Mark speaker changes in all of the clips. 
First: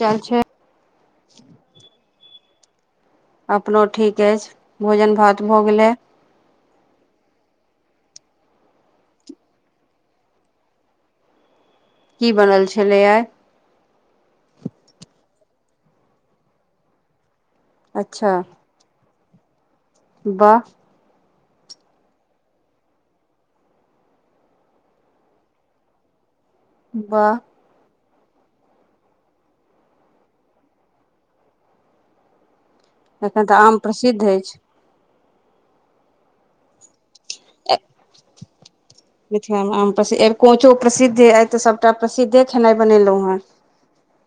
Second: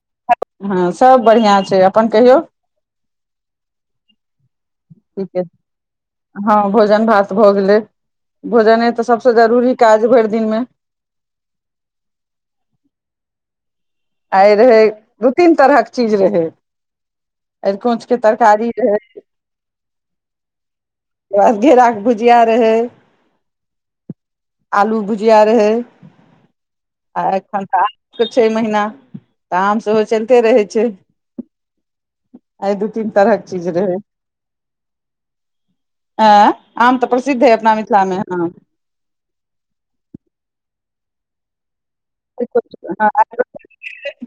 Speaker 1: चल छै
Speaker 2: हँ सभ बढ़िआँ छै अपन कहियौ।
Speaker 1: अपनो ठीक अछ। [unintelligible]
Speaker 2: ठीके, हां भोजन भात भ गेलै। भोजने त सब सं जरुरी काज भरि दिन मे।
Speaker 1: की बनल छलै आइ?
Speaker 2: आइ रहै, दु तीन तरहक चीज रहै। एरकोंचके
Speaker 1: अच्छा
Speaker 2: तरकारी रहै।
Speaker 1: वाह।
Speaker 2: आ घेरा के भुजिया रहै, आलू के भुजिया रहै। आ
Speaker 1: वाह
Speaker 2: एखन त। त छे महिना काम सेहो चलिते रहै छै। आइ दू तीन
Speaker 1: एखन त आम प्रसिद्ध अछि।
Speaker 2: एं, आम तऽ प्रसिद्ध अइ अपना मिथिलामे हँ
Speaker 1: मिथिला मे आम प्रसिद्ध, एरकोंचो प्रसिद्ध अति, आइ त सब सबटा प्रसिद्धे खेनाइ बनेलहुं हेँ।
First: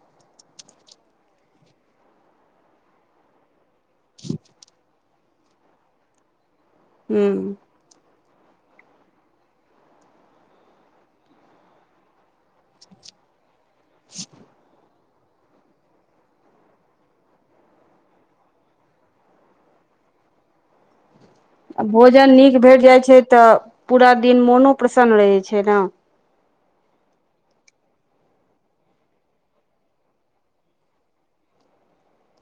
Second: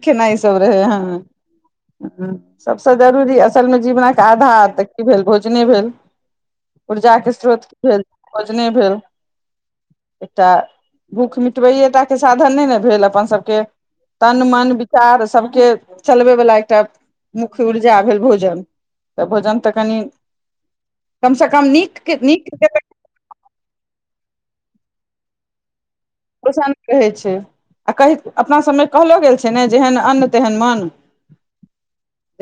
Speaker 2: खेनाइ सब रहे हें, सबसे जरूरी असलमे जीवनके आधार त की भेल भोजने भेल ऊर्जा
Speaker 1: हेँ
Speaker 2: के स्रोत भेल। भोजने भेल, एकटा भुख मिटबैेये टा के साधन नहि ने भेल अपना सबके। तन मन विचार सबके चलबै वला एकटा मुख्य ऊर्जा भेल भोजन, त भोजन त कनि कमसँ कम
Speaker 1: आ
Speaker 2: नीक के
Speaker 1: भोजन नीक
Speaker 2: के
Speaker 1: भेट जाइत छै त पुरा दिन मोनो प्रसन्न रहै छै ना।
Speaker 2: शांत रहै छै, आ कहि अपना सबमे कहलो गेल छै ने, जेहन अन्न तेहन मन।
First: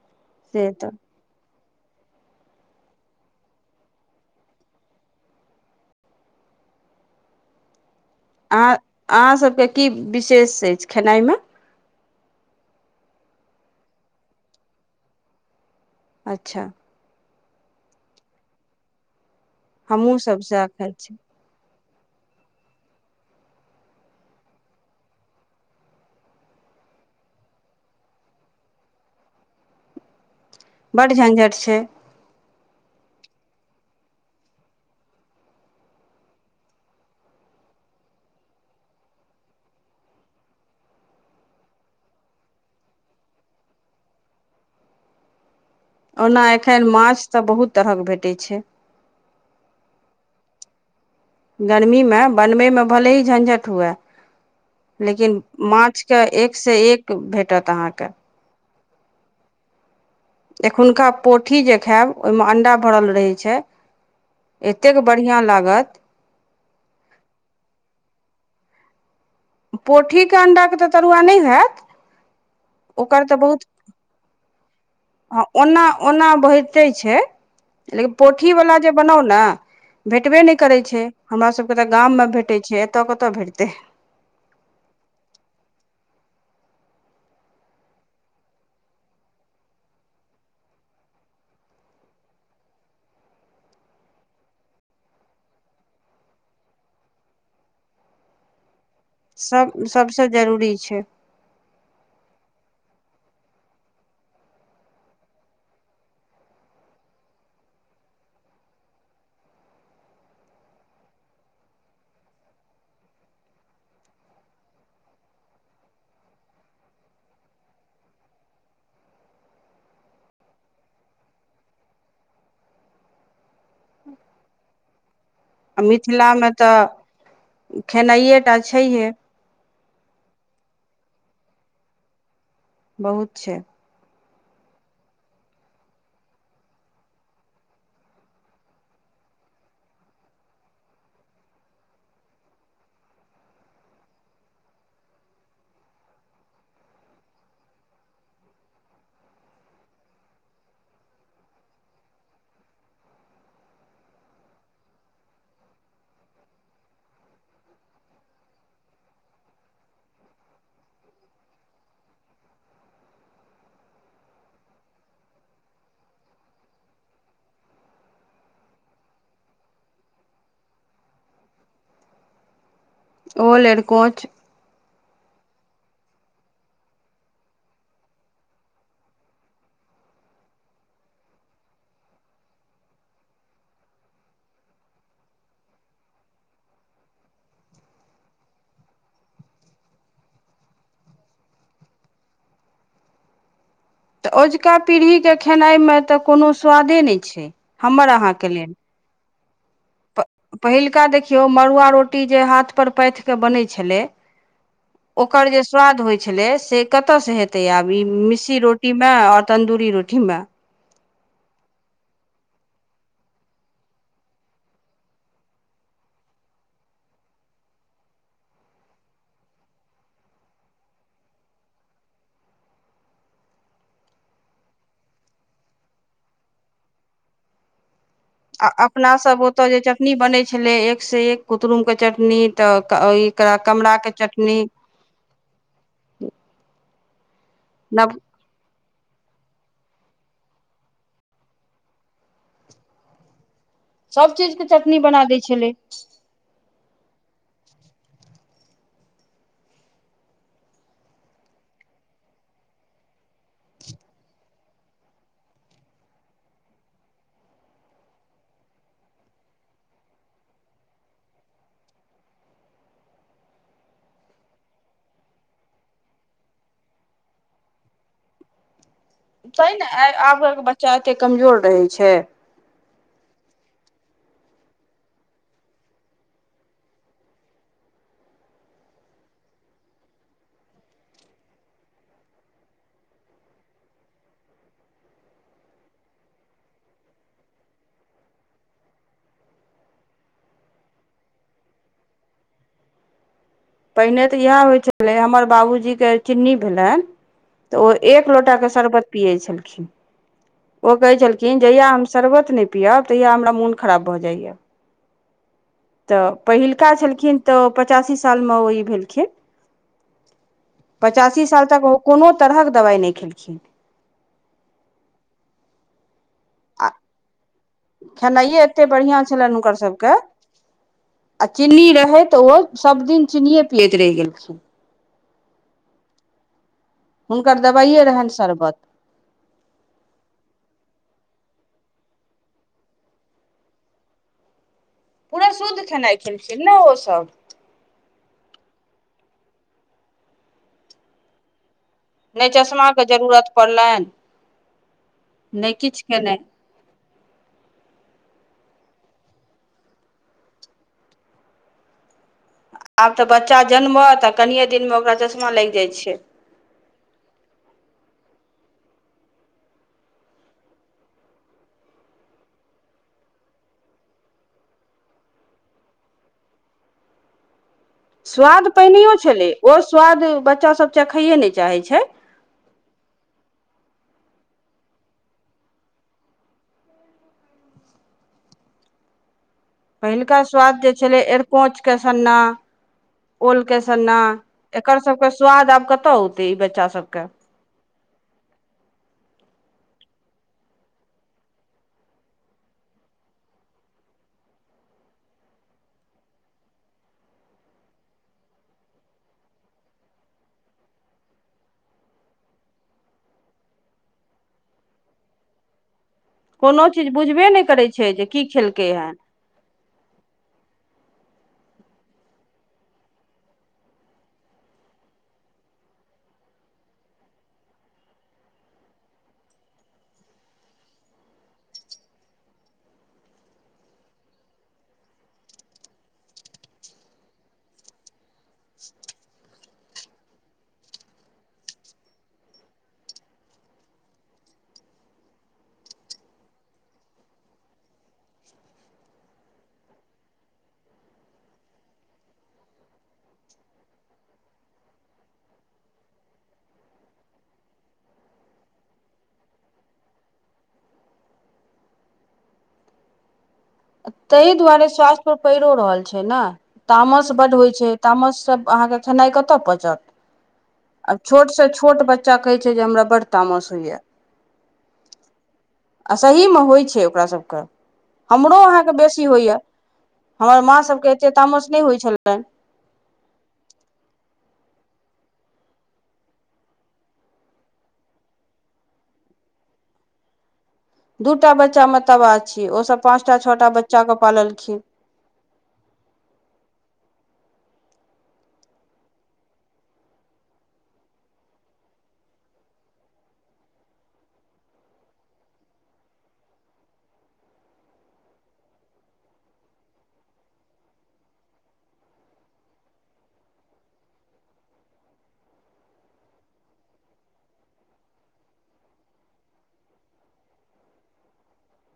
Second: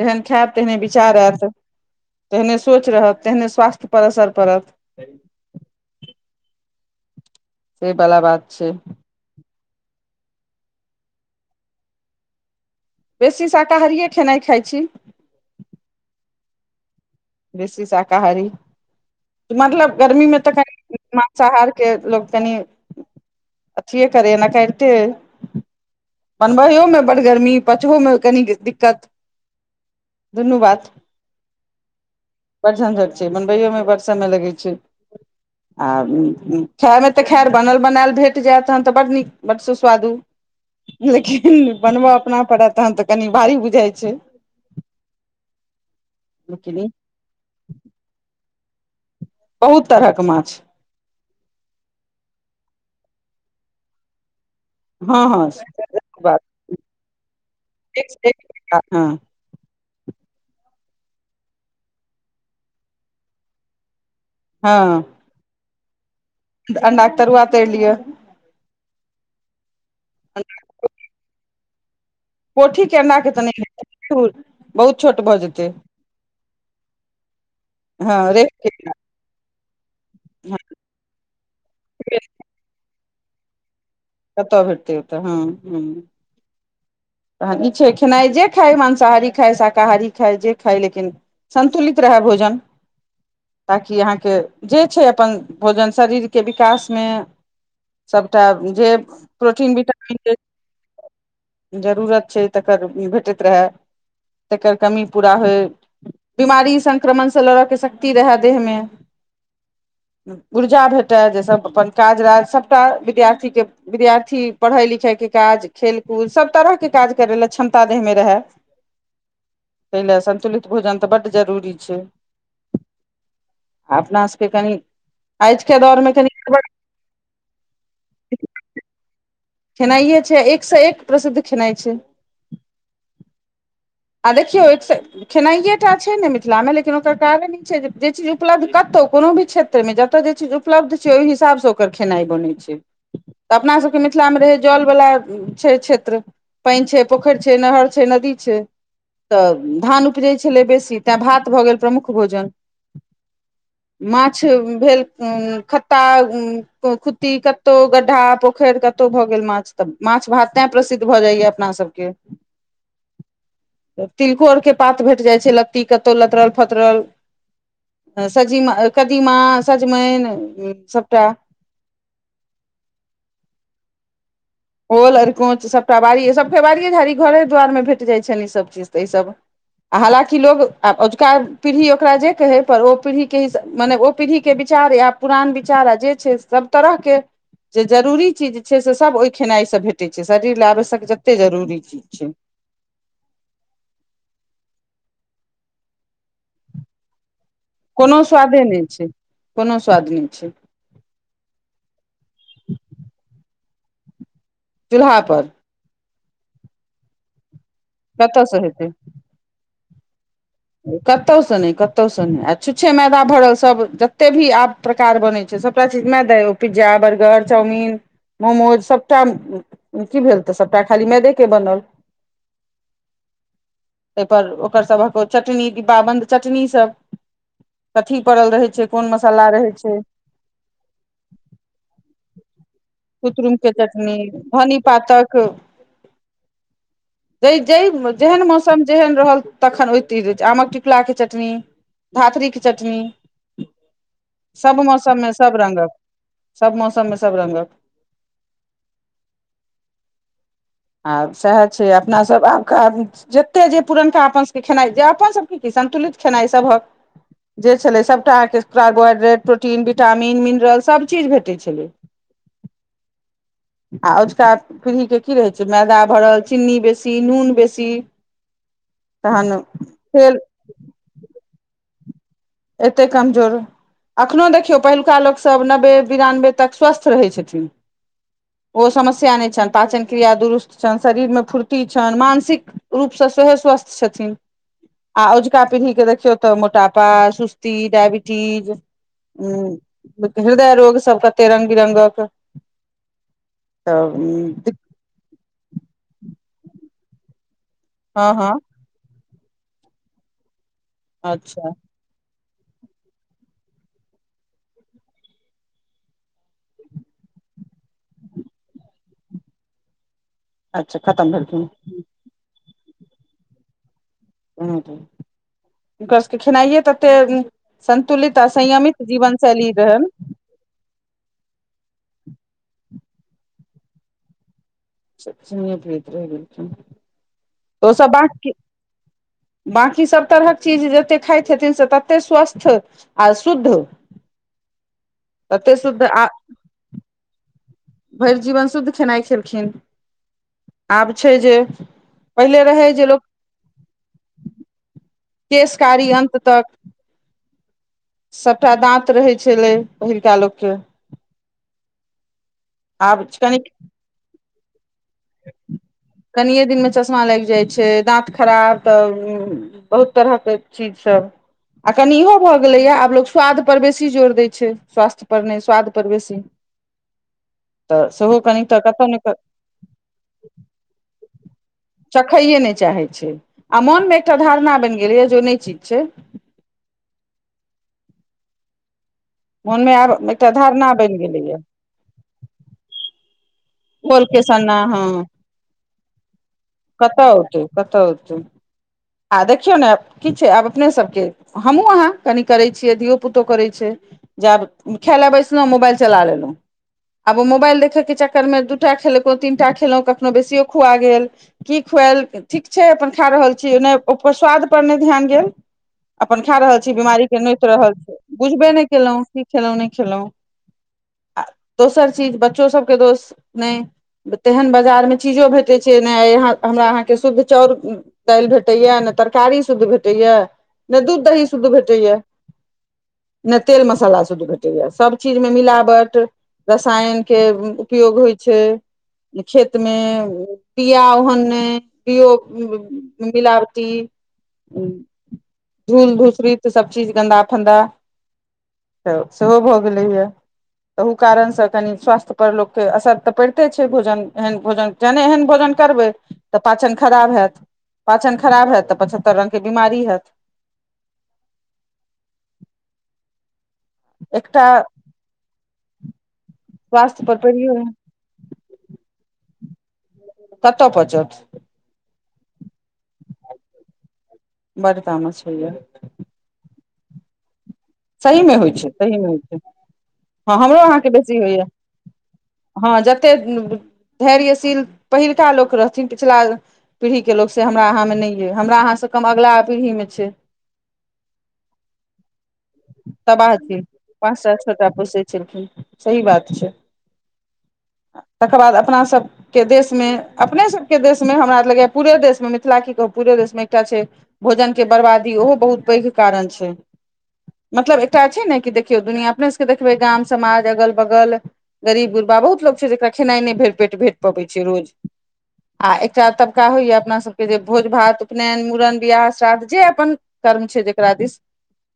Speaker 2: जेहन खायब,
Speaker 1: से
Speaker 2: तेहने
Speaker 1: तऽ
Speaker 2: विचार आयत। जेहने सोच रहत तेहने स्वास्थ्य पर असर पड़त। से बला बात
Speaker 1: आ,
Speaker 2: छै
Speaker 1: अहाँ सबके की विशेष अछि खेनाइमे
Speaker 2: बेसी शाकाहारिए खेनाइ खाइ छी।
Speaker 1: अच्छा।
Speaker 2: बेसी शाकाहारी। मतलब
Speaker 1: हमहूँ
Speaker 2: गर्मी मे
Speaker 1: सभ
Speaker 2: त
Speaker 1: सएह खाइ
Speaker 2: कनि
Speaker 1: छी
Speaker 2: मांसाहारी के लोक कनि अथिए करैये ना करिते ऐ। बनबहियओमे बड्ड गर्मी पाछहोमे कनि दिक्कत। [unintelligible]
Speaker 1: बड्ड झञझट छै। [unintelligible]
Speaker 2: बड् झञझट छै बनबैयओमे बड्ड समय लगै छै [unintelligible] आ खायमे तऽ खैर बनल बनायल भेट जायत तखन तऽ बड्ड नीक बड्। सुस्वादु लेकिन बनबय अपना पड़त तन तऽ कनि भारी बुझाइ छै। [unintelligible]
Speaker 1: ओना
Speaker 2: लेकिन ई
Speaker 1: एखैन माछ त बहुत तरहक भेटैत छै।
Speaker 2: बहुत तरहक माछ।
Speaker 1: गरमीमे बनबैमे भले ही झञझटि हुअए। [unintelligible]
Speaker 2: हँ
Speaker 1: लेकिन
Speaker 2: हँ
Speaker 1: माछके
Speaker 2: बात
Speaker 1: एकसँ एक भेटत
Speaker 2: एक
Speaker 1: अहाँकेँ। [unintelligible]
Speaker 2: से एक हँ। [unintelligible]
Speaker 1: एखुनका पोठी जे खायब ओहिमे अण्डा भरल रहै छै। [unintelligible] एतेक बढ़िआँ लागत। [unintelligible]
Speaker 2: अण्डाक तरुआ तरलियै। [unintelligible]
Speaker 1: पोठी के अंडा के तऽ तरुआ नहि होयत। [unintelligible]
Speaker 2: पोठी केड के तऽ नहि बहुत। [unintelligible]
Speaker 1: हँ
Speaker 2: जेतै
Speaker 1: ओना -ओना भढ़िते छै लेकिन
Speaker 2: हँ रेस्ट
Speaker 1: पोठीवला जे
Speaker 2: केलक,
Speaker 1: बनाउ ने भेटबे
Speaker 2: हँ
Speaker 1: नहि करैत छै हमरासभके तऽ गाममे
Speaker 2: रेस्ट
Speaker 1: भेटैत छै। त कतऽ कतअ भेटते। [unintelligible]
Speaker 2: कतऽ भेटतै होतै हँ ह। [unintelligible] तखन ई छै खेनाइ जे खाय मांसाहारी खाय शाकाहारी खााय जे खायइ लेकिन सन्तुलित रहय भोजन ताकि अहाँके जे छै अपन भोजन शरीरके विकासमे [unintelligible] सभटा जे।
Speaker 1: सभ
Speaker 2: प्रोटीन विटामिन
Speaker 1: सभसँ जरूरी छै। [unintelligible]
Speaker 2: [unintelligible] क। [unintelligible]
Speaker 1: आ मिथिलामे तऽ खेनाइए टा छहे। [unintelligible]
Speaker 2: खेनाइे छै एकसँ एक प्रसिद्ध। खिनाइ छै। [unintelligible]
Speaker 1: बहुत छै। [unintelligible]
Speaker 2: आ देखियौ खेनाइए टा छै ने मिथिलामे लेकिन ओकर कारण ई छै जे जे चीज उपलब्ध कतहु कोनो भी क्षेत्रमे जतय जे चीज उपलब्ध छै ओहि हिसाबसँ ओकर खेनाइ बनै छै तऽ अपनासभके मिथिलामे रहै जलवला छै क्षेत्र पानि छै पोखरि छै नहर छै नदी छै। तऽ धान उपजैत छलै बेसी तैँ भात भऽ गेल प्रमुख भोजन [unintelligible] माछ भेल खत्ता खुतटी कतहु गड्ढा पोखरि कतहु भऽ गेल माछ तऽ माछ भात तैँ प्रसिद्ध भऽ जाइए अपनासभके। तिलको आरके पात भेट जाइ छै लत्ती कतहु लतरल फतरल [unintelligible] सज कदीमा सजमनि सभटा। [unintelligible]
Speaker 1: ओल अड़कोच। [unintelligible]
Speaker 2: ओल अरकोँच सभटा बाड़ी सभ फेबड़िए झाड़ी घरे दुआरिमे भेट जाइत छनि ईसभ चीज तऽ ईसभ आ हालाँकि लोक आ अजुका पीढ़ी ओकरा जे कहै पर ओ पीढ़ीके मने ओ पीढ़ीके विचार आ पुरान विचार आ जे छै सभ तरहके जे जरूरी चीज छै से सभ ओहि। खेनाइ सब भेटै छै शरीर ल आवश्यक जते जरूरी चीज छै। [unintelligible]
Speaker 1: तऽ अझुका पीढ़ीके खेनाइमे तऽ कोनो स्वादे नहि छै।
Speaker 2: कोनो स्वादे नहि छै। कोनो स्वाद नहि छै
Speaker 1: पहिलका देखियौ मड़ुआ रोटी जे हाथ पर पाथ के बनै छै। छलै।
Speaker 2: चूल्हा
Speaker 1: [unintelligible]
Speaker 2: पर
Speaker 1: ओकर जे स्वाद होइ छै। छले से कतऽ से हेत। [unintelligible] आब ई
Speaker 2: कतयसँ
Speaker 1: मिस्सी
Speaker 2: हेतै
Speaker 1: रोट में और तंदूरी। प रोथििम्ा। [unintelligible]
Speaker 2: कतहुसँ नहि- कतहुसँ नहि आ छुच्छे मैदा भरल सभ जतेक भी आ-ब प्रकार बनै छै सभटा चीज मैदा ओ पिज्जा बर्गर चाउमीिन मोमोज सभटा की भेल तऽ -सभटा खाली मैदेके बनल। [unintelligible] एहिाहिपर ओकर सभक चटनी दिब्बाबन्द चटनीसभ। [unintelligible]
Speaker 1: आ अपनासभ ओतय जे चटनी बनै छलै एकसँ एक कुदुमके चटनी तऽ एक
Speaker 2: कुतुरुम के
Speaker 1: कमराके चटनी।
Speaker 2: धनी पातक
Speaker 1: [unintelligible]
Speaker 2: ज
Speaker 1: नव
Speaker 2: जेहन मौसम। मम जेहन रहल तखन ओ रह आमक टिकुला के चटनी धात्री के चटनी। [unintelligible]
Speaker 1: चीज
Speaker 2: [unintelligible]
Speaker 1: के
Speaker 2: सब
Speaker 1: चटनी बना
Speaker 2: मौसममे
Speaker 1: दै
Speaker 2: सब
Speaker 1: छलै
Speaker 2: रङंगक सब मौसममे। सब रंगक। [unintelligible] आ सएह छै अपनासभ आब ख। जते जे पुरनका अपन। [unintelligible] अपनो सबके जे संतुलित खेनाई थे छलै स। [unintelligible] आ अझुका पीढ़ीके की रहै छै मैदा भरल चीनी बेसी नून बेसी। [unintelligible]
Speaker 1: ती ने
Speaker 2: तेल
Speaker 1: आबके बच्चा एते कमजोर। कहै छै। [unintelligible]
Speaker 2: एतेक कमजोर अखनोहु देखियौ पहिलुका लोकसभ नब्बे बिरानबे तक स्वस्थ रहैत छथिन ओ समस्या नहि छनि पाचन क्रिया दुरुस्त छनि शरीरमे फुर्ती छनि मानसिक रूपसँ सेहोह स्वस्थ छथिन- आ अजुका पीढ़ीके देखियौ तऽ मोटापा। सुस्ती डायबिटीज [unintelligible] उ हृदय रोग सब कते रंग बिरगक।
Speaker 1: पहिने तऽ इएह होइ छलै हमर बाबूजीके। [unintelligible] चिन्नी भेलैन। [unintelligible] तऽ ओ एक
Speaker 2: हँ हँ
Speaker 1: लोटाे शरबत‌। पियै छलखिन। [unintelligible] ओ कहे छलखिन
Speaker 2: अच्छा
Speaker 1: जहिया हम सर्वोत। नहि पियअब तहिया हमरा मोन खराब भऽ जाइया। [unintelligible] तऽ पहिलका छलखिन तऽ ओ पचासी सालमे ओ ई भेलखिन।
Speaker 2: अच्छा
Speaker 1: [unintelligible]
Speaker 2: खतम
Speaker 1: पचासासी साल तक कोनो तरह। [unintelligible] दबाइ नहि खेलखिन। [unintelligible]
Speaker 2: ह। [unintelligible]
Speaker 1: आ
Speaker 2: आ
Speaker 1: खेनाइए एते
Speaker 2: संयमित
Speaker 1: बढ़िआँ
Speaker 2: जीवन
Speaker 1: छलनि
Speaker 2: शैली
Speaker 1: हुनकर
Speaker 2: रहनि
Speaker 1: सभके आ चीनी रहै तऽ ओ। सबदिन चिनिये पियैत रे गेल छै। [unintelligible]
Speaker 2: सुय भीत रह छै। [unintelligible]
Speaker 1: हुनकर
Speaker 2: ओ
Speaker 1: दबाइए
Speaker 2: सब ब
Speaker 1: रहनि शरबत
Speaker 2: बकी- सभ तरहक चीज जेक। खाइ छथिन से तते स्वस्थ आ शुद्ध। [unintelligible]
Speaker 1: पूरा
Speaker 2: तते
Speaker 1: शुद्ध खेनाइ
Speaker 2: आ
Speaker 1: खेलख ने ओसभ। [unintelligible]
Speaker 2: भरि जीवन शुद्ध खेनाइ खेलखिन [unintelligible] आब छै जे। [unintelligible]
Speaker 1: नहि चश्मा
Speaker 2: रहै
Speaker 1: के
Speaker 2: जे
Speaker 1: जरूरत पड़ले।
Speaker 2: केशकारी अन्त तक सभटा दाँत रहै छलै, पहिलका लोक के।
Speaker 1: आब तऽ बच्चा जनमह त कनिये दिन मे
Speaker 2: [unintelligible] कने दिनमे चश्मा लागि जाइ छै दाँत। खराब तऽ बहुत तरहके चीजसभ आ कनि इहो भऽ गेलैए आब लोक स्वादपर बेसी जोर दै छै स्वास्थ्य पर नहि स्वादपर बेसी। [unintelligible] सेहो कनि
Speaker 1: स्वाद
Speaker 2: तऽ कतहु
Speaker 1: पहिनो
Speaker 2: ने
Speaker 1: छलै ओ स्वाद। [unintelligible] बच्चा सब चखाइे नहि चाहैत छै
Speaker 2: सखैए नहि चाहै छै। आ मोन मे एकटा धारणा बनि गेलैएा जेो नहि ठीक छै। मोनमे आब
Speaker 1: पहिलुका
Speaker 2: एकटा
Speaker 1: स्वाद जे
Speaker 2: धारणा बनि
Speaker 1: छलै,
Speaker 2: गेलैए
Speaker 1: अरकोँचके सन्ना ओल के सन्ना,
Speaker 2: घोल के सन्ना
Speaker 1: एकर
Speaker 2: हँ
Speaker 1: सभके स्वाद आब कतऽ औते ई बच्चा सबके।
Speaker 2: कतऽ औतै कतऽ औतै आ देखियौ ने की छै आब अपने सबके हमहुूँ अहाँ कनि करै छियै, धियो पुतो करै छै, जे आब खाय लए बैसलहुँ मोबाइल चला लेलहुँ, आब ओ मोबाइल देखैके चक्कर मे दूटा खेलकहुँ, तीनटा खेलहुँ, कखनो बेसियो खुआ गेल, की खुआएल ठीक छै अपन खा रहल ओपर स्वाद पर नहि ध्यान गेल। अपन खा रहल
Speaker 1: कोनो
Speaker 2: छी,
Speaker 1: चीज
Speaker 2: बिीमारी के
Speaker 1: बुझबे
Speaker 2: नोति
Speaker 1: नहि करै
Speaker 2: रहल छै,
Speaker 1: जे की
Speaker 2: बुझबे नहि
Speaker 1: खेलकै हेँ
Speaker 2: केलहुँ की खेलहुँ नहि खेलहुँ। आ दोसर चीज बच्चो सभ के दोष नहि, तेहन बाजारमे चीजो भेटैत छै, नहि अहाँ हमरा अहाँके शुद्ध चाउर दालि भेटैया न तरकारी शुद्ध भेटैया, न दूध, दही शुद्ध भेटैया, न तेल, मसाला शुद्ध भेटैए, सभ चीज मे मिलावट रसायन के उपयोग होइत छै, खेतमे पआ ओहन नहि पओ मिलावटी झूल धूसड़ सभ चीज गन्दा फन्दा, तऽ सेहो भऽ गेलैए त ओ कारण सँ कनी स्वास्थ्य परर लोक के असर तऽ पड़िते छै, भोजन एहन भोजन जहने एहन भोजन करबै तऽ पाचन खराब हैत। पाचन खराब हयत, तऽ पचहत्तर रंग के बीमारी होयत।
Speaker 1: ताहि दुआरे स्वास्थ्य पर पड़िो रहल छै न।
Speaker 2: स्वास्थ्य
Speaker 1: तामस
Speaker 2: पर
Speaker 1: बड होइ
Speaker 2: पड़ियौ
Speaker 1: छै, तामस सब अहाँके खेनाई कतऽ पचत
Speaker 2: कतऽ
Speaker 1: आब
Speaker 2: पचत
Speaker 1: छोट से छोट बच्च च्चा कहे छै जे हमरा बड़ड तामस होइया
Speaker 2: बड़ तामस छैया
Speaker 1: का सबके
Speaker 2: सही मे होई छै, सही मे होई छै, ह,
Speaker 1: हमर
Speaker 2: हमरो
Speaker 1: माँ
Speaker 2: अहा
Speaker 1: सभके
Speaker 2: के
Speaker 1: एते
Speaker 2: बेसी होइया,
Speaker 1: तामस नहि होइ छलनि
Speaker 2: जते धैर्य ी पहिलका लोक रहथिन पिछिला पीढ़ी के लोक से हमरा अहाँमे नहि अइ, हमरा अहाँ सँ कम अगिला पीढ़ी मे छै।
Speaker 1: दूटा बच्चा मताबाद
Speaker 2: तबाह छै, पाँचटा
Speaker 1: पाललखिन
Speaker 2: छोटा पोषै छैिन, सही बात छै। तकर बाद अपना सभ के देश मे, अपने सभ के देश मे, हमरा लगैए पूरे देश मे मिथिला की कहू पूरे देश मे एकटा छै, भोजन के बरबादी, ओहो बहुत पैघ कारण छै। मतलब एकटा छै ने कि देखियौ दुनिआँ अपने सभ केँ देखबै, गाव, समाज, अगल-बगल, गरीब गुरबा बहुत लोक छै, जकरा खेनाइ नहि भेटेट भेट पबै छै, रोज आ एकटा तबका होइए अपना सभके जे भोज भात उपनयन मूड़न बियाह श्राद्ध जे अपन कर्म छै जकरा दिस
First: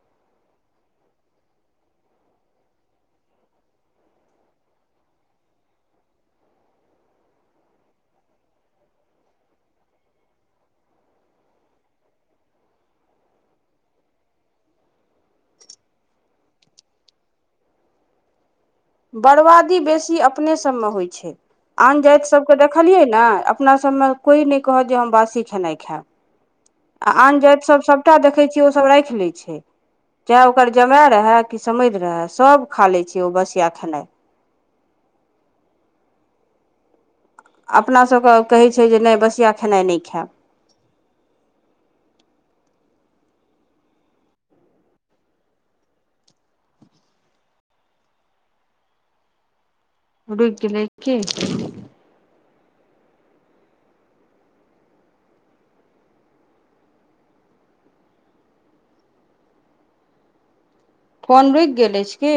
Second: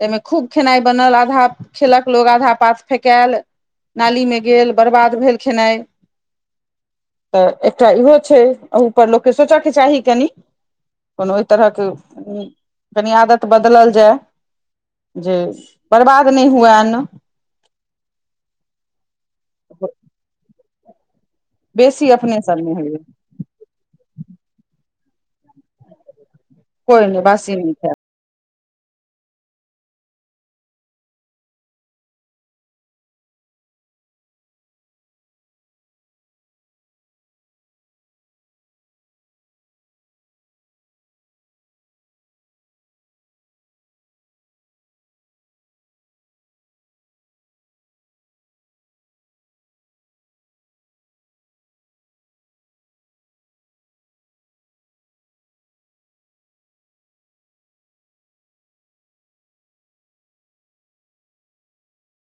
Speaker 2: एहिाहिमे खूब खेनाइ बनल, आधा खेलक लोक आधा पास फेकायल नाली मे गेल बर्बाद भेल, खेनाइ तऽ एकटा इहो छै एहूपर लोक केँ सोचय के चाही, कनि कोनो ओहि तरह के कनि आदत बदलल जाय। जे बर्बाद नहि हुएन्न
Speaker 1: बर्बादी बेसी अपने से सभ मे होइ छै। आन
Speaker 2: बेसी
Speaker 1: जाति
Speaker 2: अपने
Speaker 1: सभकेँ
Speaker 2: सब नहि
Speaker 1: देखलियै
Speaker 2: होइया
Speaker 1: ने अपना सबमें कोइ नहि कहत जे हम। बासी खेनाइ खायब।
Speaker 2: कोइ
Speaker 1: आ
Speaker 2: नहि
Speaker 1: आन
Speaker 2: बासी नहि
Speaker 1: जातिसभ
Speaker 2: खाय
Speaker 1: सभटा देखैत छै। ओ सभ राखि लै छै, चाहे ओकर जमाए रहै कि समधि रहै सभ खा लैछै ओ बसिया खेनाइ अपना सभ के कहै छै जे नहि बसिया खेनाइ नहि खायब। उड़क लके फोन रुकि गेल अछी की।